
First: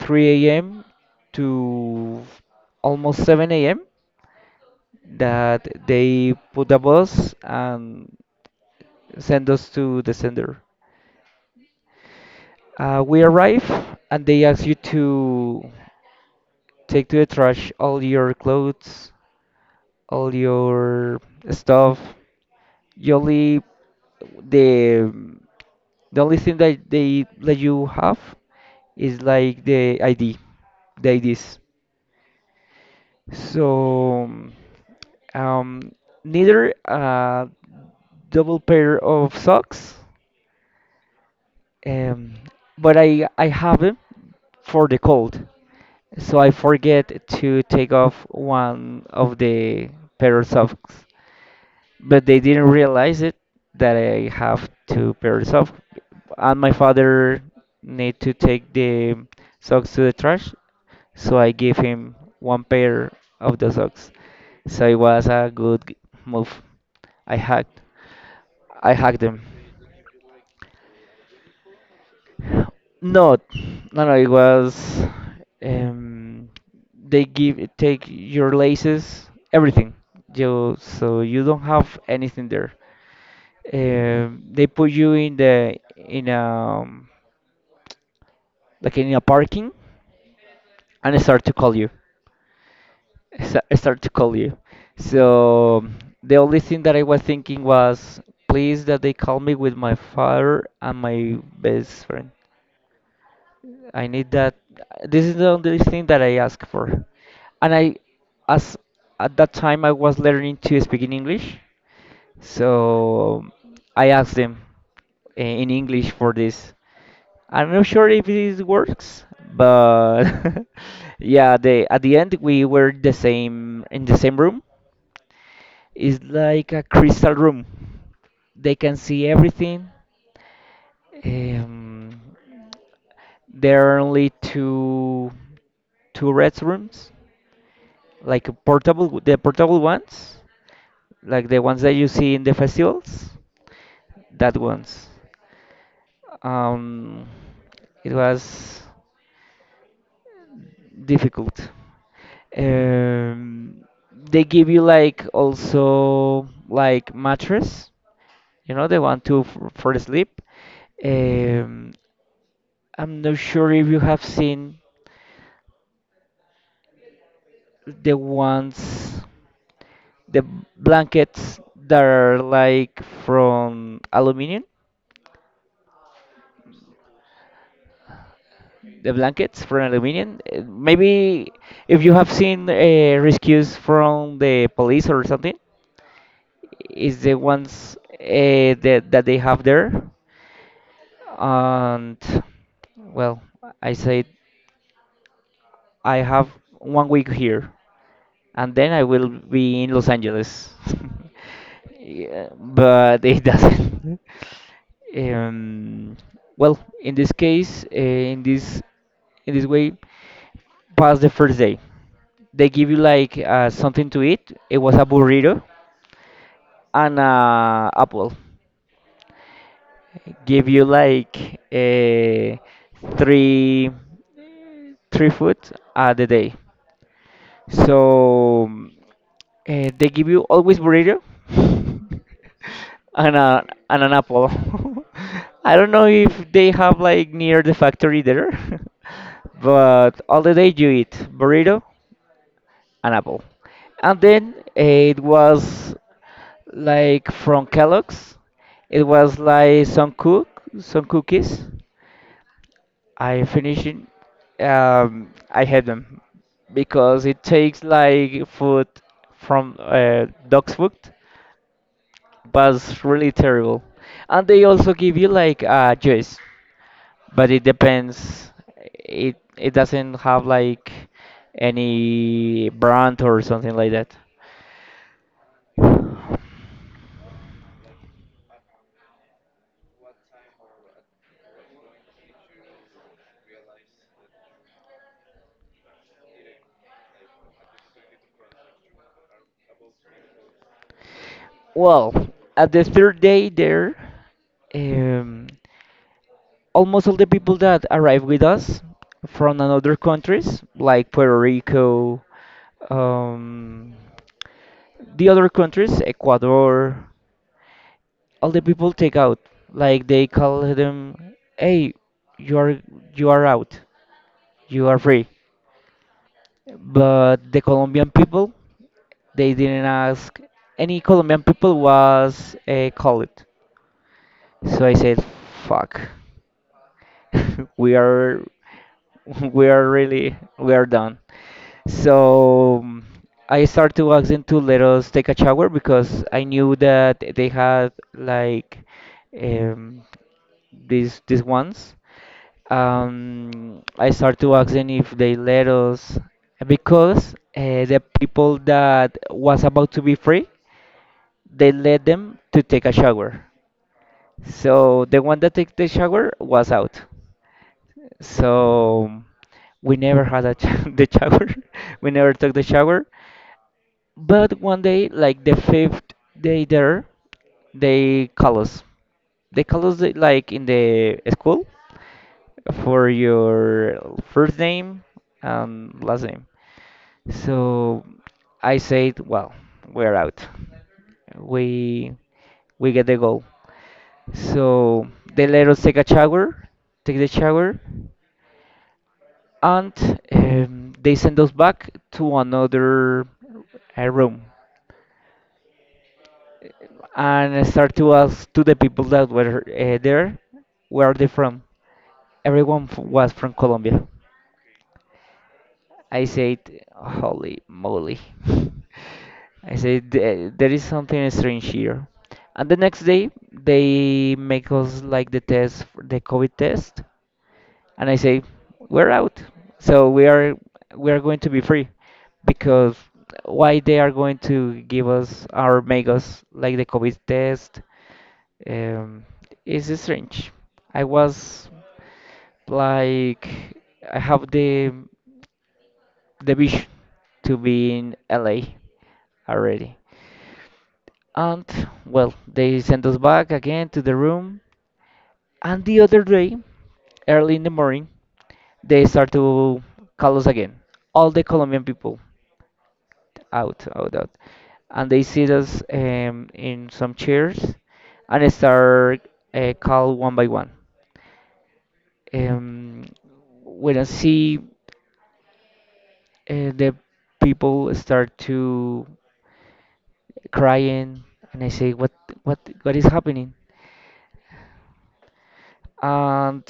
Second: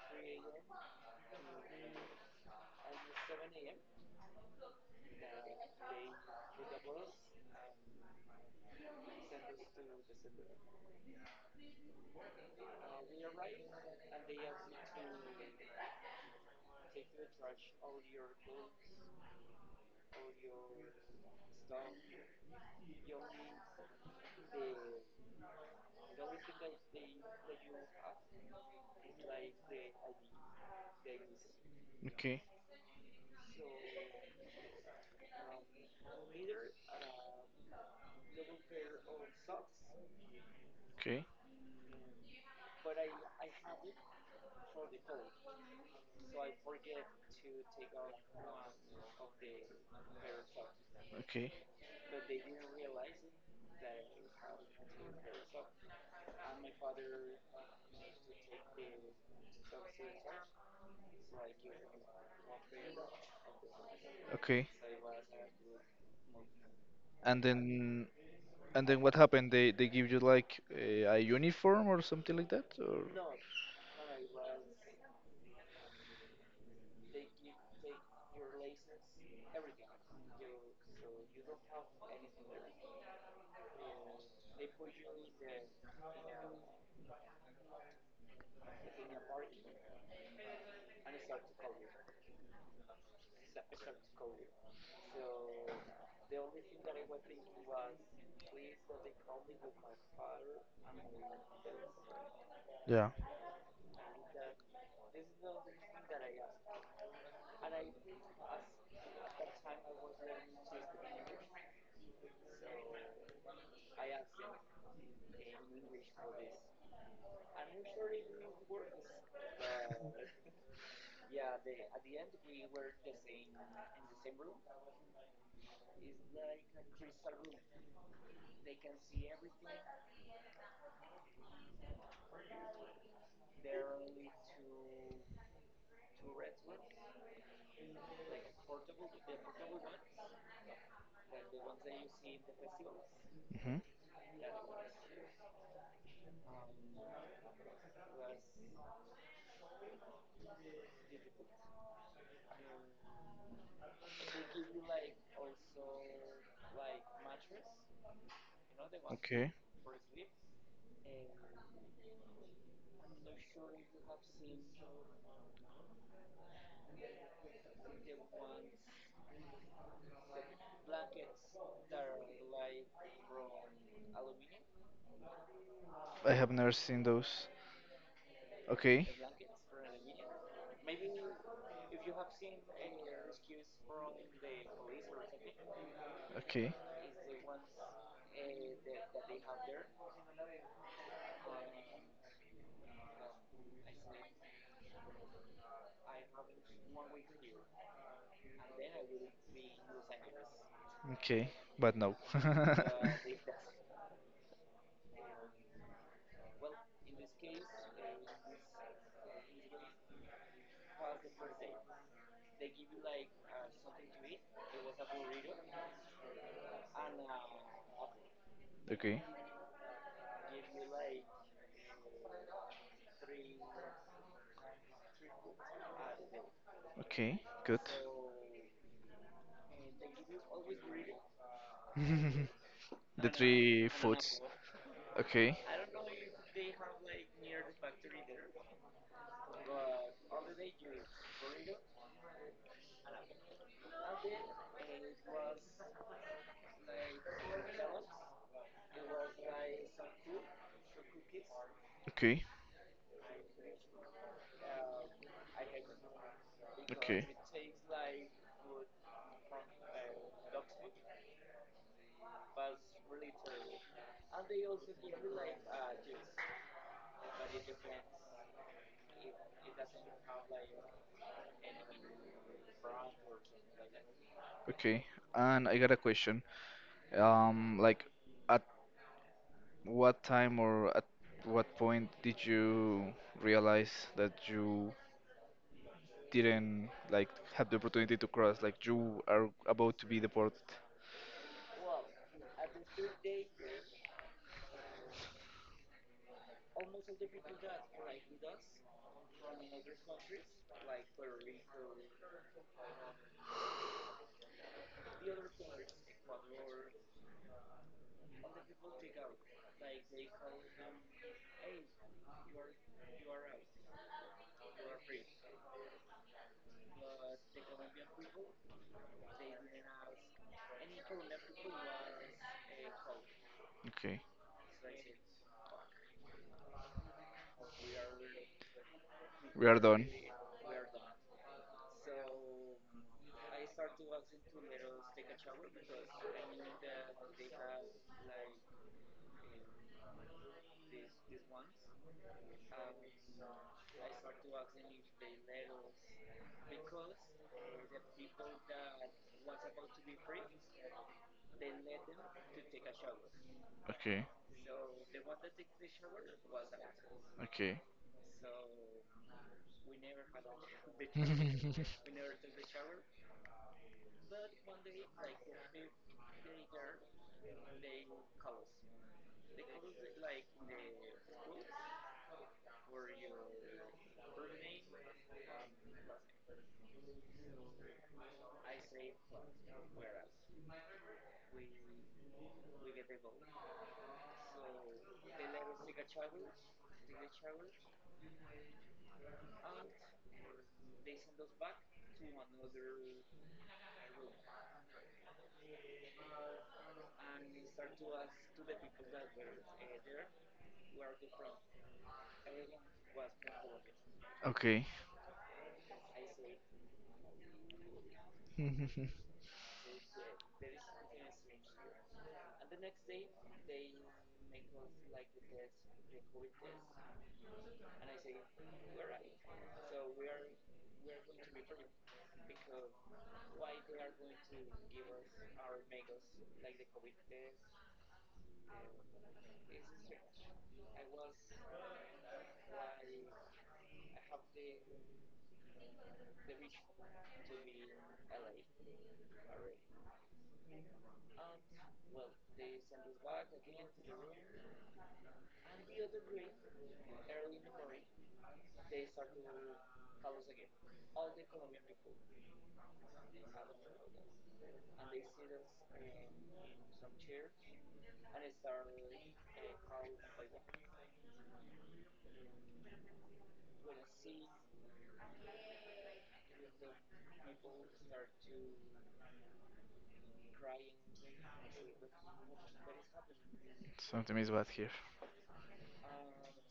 [SPEAKER 2] 3 a.m. to almost 7 a.m., that they put a bus and send us to the sender. We arrive and they ask you to take to the trash all your clothes, all your stuff. You only the the only thing that they let you have is like the ID, the IDs.
[SPEAKER 1] Okay.
[SPEAKER 2] So um, neither a double pair of socks.
[SPEAKER 1] Okay.
[SPEAKER 2] Um, but I have them for the cold. So I forget to take off one of the pair of socks.
[SPEAKER 1] Okay.
[SPEAKER 2] But they didn't realize it, that I have to pair it up. And my father need to take the socks to the trash, so I give him one pair of the socks.
[SPEAKER 1] Okay.
[SPEAKER 2] So it was a move. I
[SPEAKER 1] And
[SPEAKER 2] hacked.
[SPEAKER 1] then
[SPEAKER 2] I
[SPEAKER 1] what
[SPEAKER 2] hacked them.
[SPEAKER 1] happened? They give you like a uniform or something like that
[SPEAKER 2] No,
[SPEAKER 1] or
[SPEAKER 2] no. It was um, they give take your laces, everything. You so you don't have anything there. They put you in the in like in a parking, and they start to call you. I sta- I Start to call you. So the only thing that I was thinking was, please that they call me with my father and my best friend.
[SPEAKER 1] yeah.
[SPEAKER 2] I need that. This is the only thing that I ask for. And I, as at that time, I was learning to speak in English, so I asked them in English for this. I'm not sure if it works, but yeah, they at the end we were the same in the same room. It's like a crystal room. They can see everything. Um, there are only two restrooms, like a portable the portable ones, like the ones that you see in the festivals.
[SPEAKER 1] Mhm.
[SPEAKER 2] That ones. Um, it was difficult. Um, they give you like also like mattress, you know, the one to
[SPEAKER 1] Okay.
[SPEAKER 2] for the sleep. Um, I'm not sure if you have seen the ones. The blankets that are like from aluminium,
[SPEAKER 1] I have never seen those. Okay.
[SPEAKER 2] the blankets from aluminium. Maybe if you have seen rescues from the police or something,
[SPEAKER 1] Okay.
[SPEAKER 2] is the ones that they have there. And well, I said I have 1 week here, and then I will be in Los Angeles.
[SPEAKER 1] Okay. But no.
[SPEAKER 2] Yeah, but it doesn't. Um, well, in this case, in this way, past the first day, they give you like something to eat. It was a burrito and apple.
[SPEAKER 1] Okay.
[SPEAKER 2] Give you like three three food at the day.
[SPEAKER 1] Okay. Good.
[SPEAKER 2] So they give you always burrito
[SPEAKER 1] The
[SPEAKER 2] and, a,
[SPEAKER 1] three
[SPEAKER 2] and an
[SPEAKER 1] foods.
[SPEAKER 2] apple.
[SPEAKER 1] Okay.
[SPEAKER 2] I don't know if they have like near the factory there, but all the day you eat burrito and apple. And then it was like from Kellogg's. It was like some cookies.
[SPEAKER 1] Okay.
[SPEAKER 2] I finishing. I had them because
[SPEAKER 1] Okay.
[SPEAKER 2] it takes like food from dog's food, but it's really terrible. And they also give you like a juice, but it depends. It doesn't have like any brand or something like that.
[SPEAKER 1] Okay. And I got a question. Like, at what time or at what point did you realize that you didn't like have the opportunity to cross? Like, you are about to be deported.
[SPEAKER 2] Well, at the third day there, um, almost all the people that arrived with us from another countries, like Puerto Rico, um, the other countries, Ecuador, all the people take out like they call them, hey, you are, you are out, you are free. But the colombian people, they didn't ask. Any colombian people was called.
[SPEAKER 1] Okay.
[SPEAKER 2] So I said fuck, we are
[SPEAKER 1] We
[SPEAKER 2] we
[SPEAKER 1] are
[SPEAKER 2] are
[SPEAKER 1] done.
[SPEAKER 2] really, we are done. So I started to ask them to let us take a shower because I knew that they had like um, these ones. I started to ask them if they let us, because the people that was about to be free, they let them to take a shower.
[SPEAKER 1] Okay.
[SPEAKER 2] So the one that took the shower was out.
[SPEAKER 1] Okay.
[SPEAKER 2] So we never had a the shower. We never took the shower. But one day, like the fifth day there, they call us. They call us like in the school for your first name and last name. So I said, well, we're out. We we get the goal. So they let us take a shower, take the shower, and they send us back to another room and start to ask to the people that were there, where are they from. Everyone was from Colombia.
[SPEAKER 1] Okay.
[SPEAKER 2] I said, holy moly. I said, "There is something strange here. And the next day, they make us like the test, for the COVID test. And I say, we're out. So we are, we are going to be free. Because why they are going to give us or make us like the COVID test? um, is strange. I was like, I have the beach to be in LA already. And well, they sent us back again to the room. And the other day, early in the morning, they start to call us again. All the Colombian people, out, out, out. And they sit us in some chairs and start call one by one. Um, when I see the people start to crying, and I say, what what is happening?
[SPEAKER 1] Something is bad here.
[SPEAKER 2] And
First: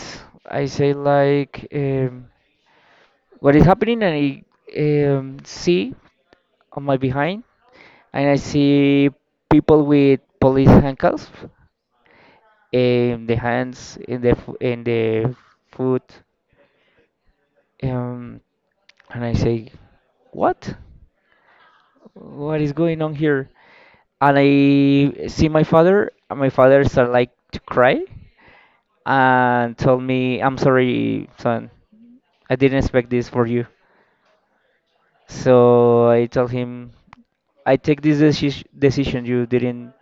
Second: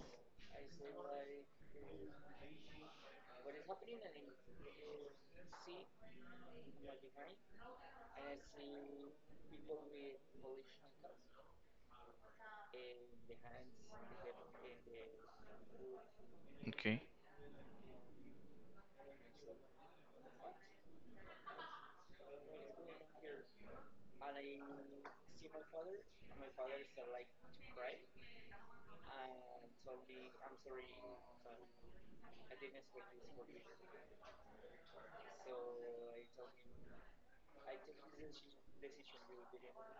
[SPEAKER 2] I say like, what is happening? And I see on my behind and I see people with police handcuffs in the hands, in the in the foot.
[SPEAKER 1] Okay.
[SPEAKER 2] um, and I say, what what is going on here? And I see my father, and my father start like to cry and told me, I'm sorry, son, I didn't expect this for you. So I told him, I take this decision. You didn't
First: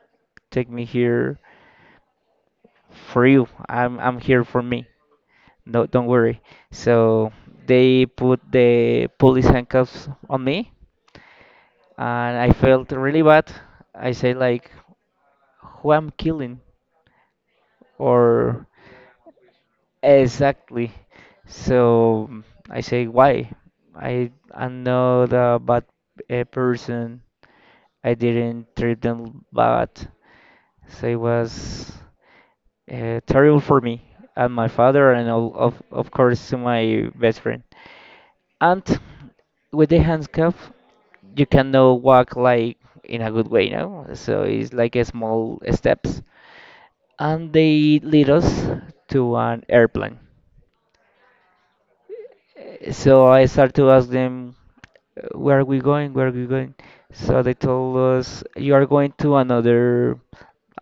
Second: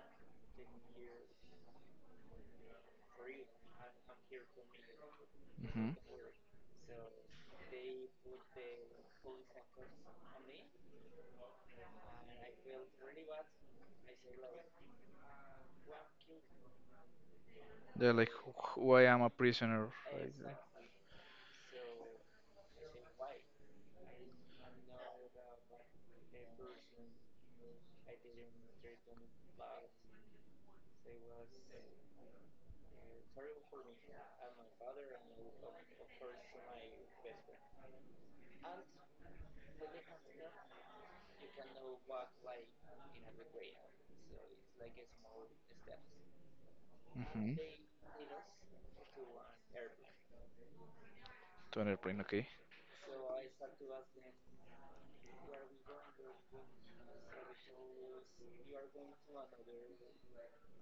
[SPEAKER 2] take me here for you. I'm here for me. No,
[SPEAKER 1] Mm-hmm.
[SPEAKER 2] don't worry. So they put the police handcuffs on me, and I felt really bad. I say like, who I'm killing,
[SPEAKER 1] They're like
[SPEAKER 2] or
[SPEAKER 1] why I'm a prisoner. Like,
[SPEAKER 2] exactly. So I say, why? I'm not a bad person. I didn't treat them bad. So it was terrible for me and my father, and all, of course to my best friend. And with the handcuff, you cannot walk like in a good way, now. So it's like a small steps.
[SPEAKER 1] mm-hmm.
[SPEAKER 2] And they lead us to an airplane.
[SPEAKER 1] To an airplane. Okay.
[SPEAKER 2] So I started to ask them, where are we going? Where are we going? So they told us, you are going to another,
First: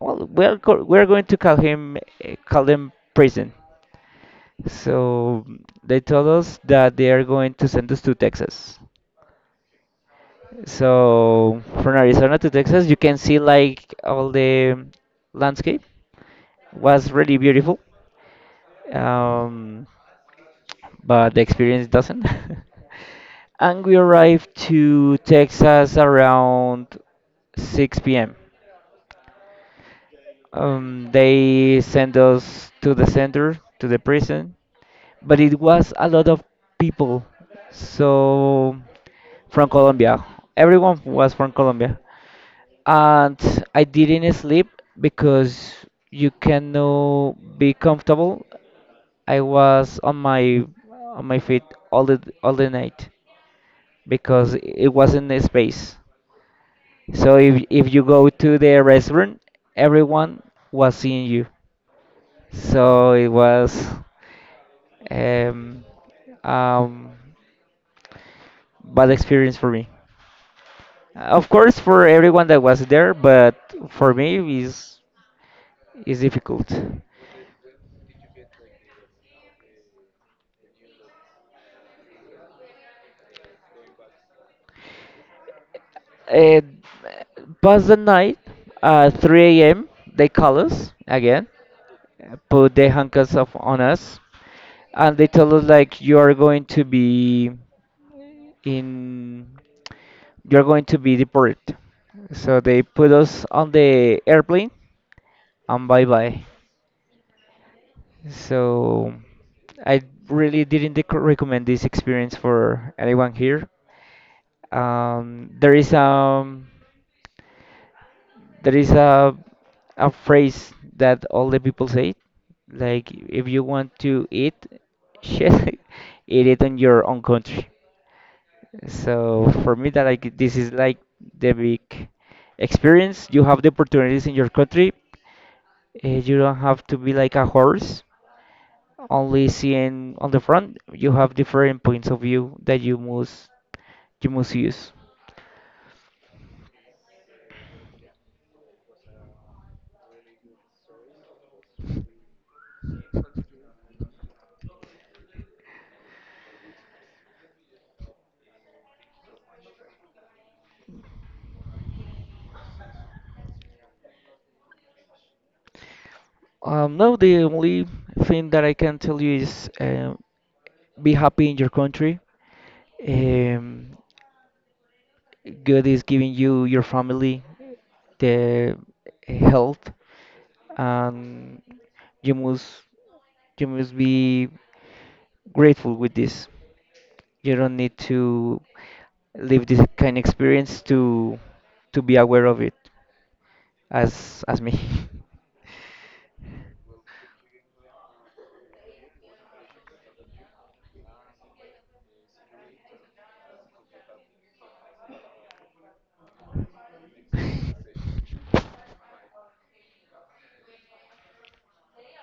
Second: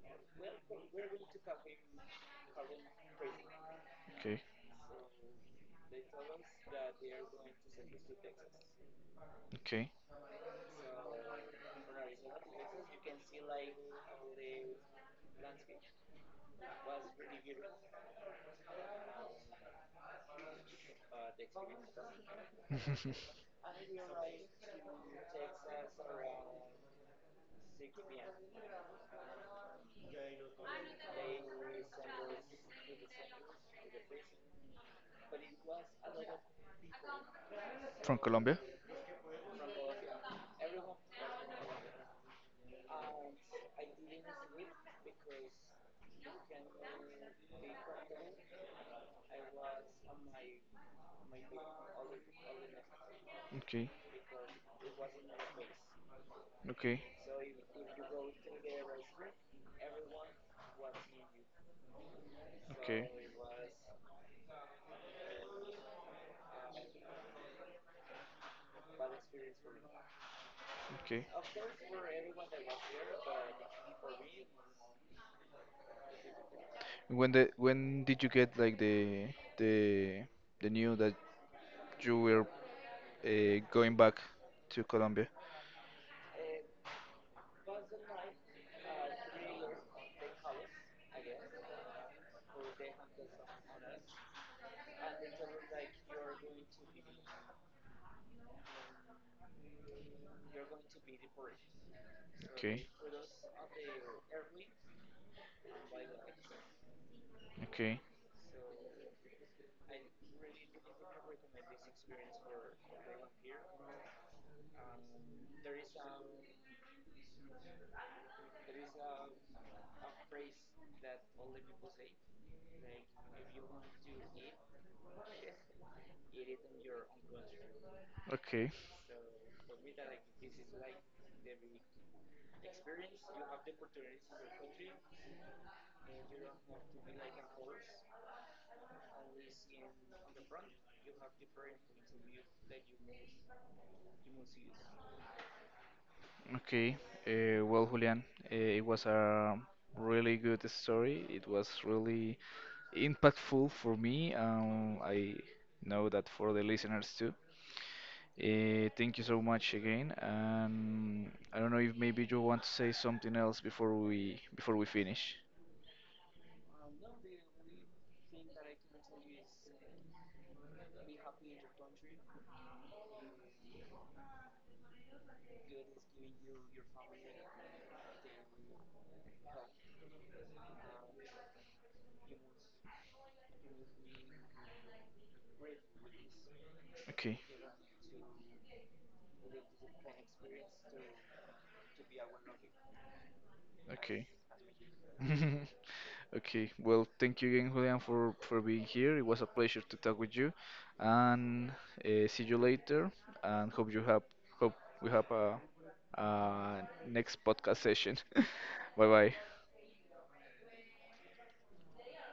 [SPEAKER 2] well, we're going to call him, call them prison.
[SPEAKER 1] Okay.
[SPEAKER 2] So they told us that they are going to send us to Texas.
[SPEAKER 1] Okay.
[SPEAKER 2] So from Arizona to Texas, you can see like all the landscape was really beautiful. Um, but the experience doesn't. And we arrived to Texas around 6 p.m. They sent us to the center, to the prison, but it was a lot of people.
[SPEAKER 1] From Colombia.
[SPEAKER 2] So from Colombia, everyone was from Colombia, and I didn't sleep because you cannot be comfortable. I was on my feet all the night.
[SPEAKER 1] Okay.
[SPEAKER 2] Because it wasn't a space.
[SPEAKER 1] Okay.
[SPEAKER 2] So if you go to the restaurant, everyone was seeing you.
[SPEAKER 1] Okay.
[SPEAKER 2] So it was um, um, bad experience for me.
[SPEAKER 1] Okay.
[SPEAKER 2] Of course, for everyone that was there, but for me is difficult.
[SPEAKER 1] When did you get like the the news that you were going back to Colombia?
[SPEAKER 2] Uh, Past the night, 3 a.m. they call us again, put the handcuffs of, on us, and they tell us like you are going to be in you're going to be deported. So they
[SPEAKER 1] Okay.
[SPEAKER 2] put us on the airplane and bye bye.
[SPEAKER 1] Okay.
[SPEAKER 2] So I really didn't recommend this experience for anyone here. There is there is a phrase that all the people say, like if you want to eat shit, eat it in your own country.
[SPEAKER 1] Okay.
[SPEAKER 2] So for me, that like this is like the big experience. You have the opportunities in your country. You don't have to be like a horse, only seeing on the front. You have different points of view that you must use.
[SPEAKER 1] Okay, well, Julian, it was a really good story. It was really impactful for me. I know that for the listeners too. Thank you so much again. And I don't know if maybe you want to say something else before we finish.
[SPEAKER 2] No, the only thing that I can tell you is, be happy in your country. Um, God is giving you your family, the health, and you must. you must be grateful with this.
[SPEAKER 1] Okay.
[SPEAKER 2] You don't need to live this kind of experience to be aware of it
[SPEAKER 1] Okay.
[SPEAKER 2] as me.
[SPEAKER 1] Okay. Well, thank you again, Julian, for being here. It was a pleasure to talk with you, and see you later. And hope we have a next podcast session. Bye bye.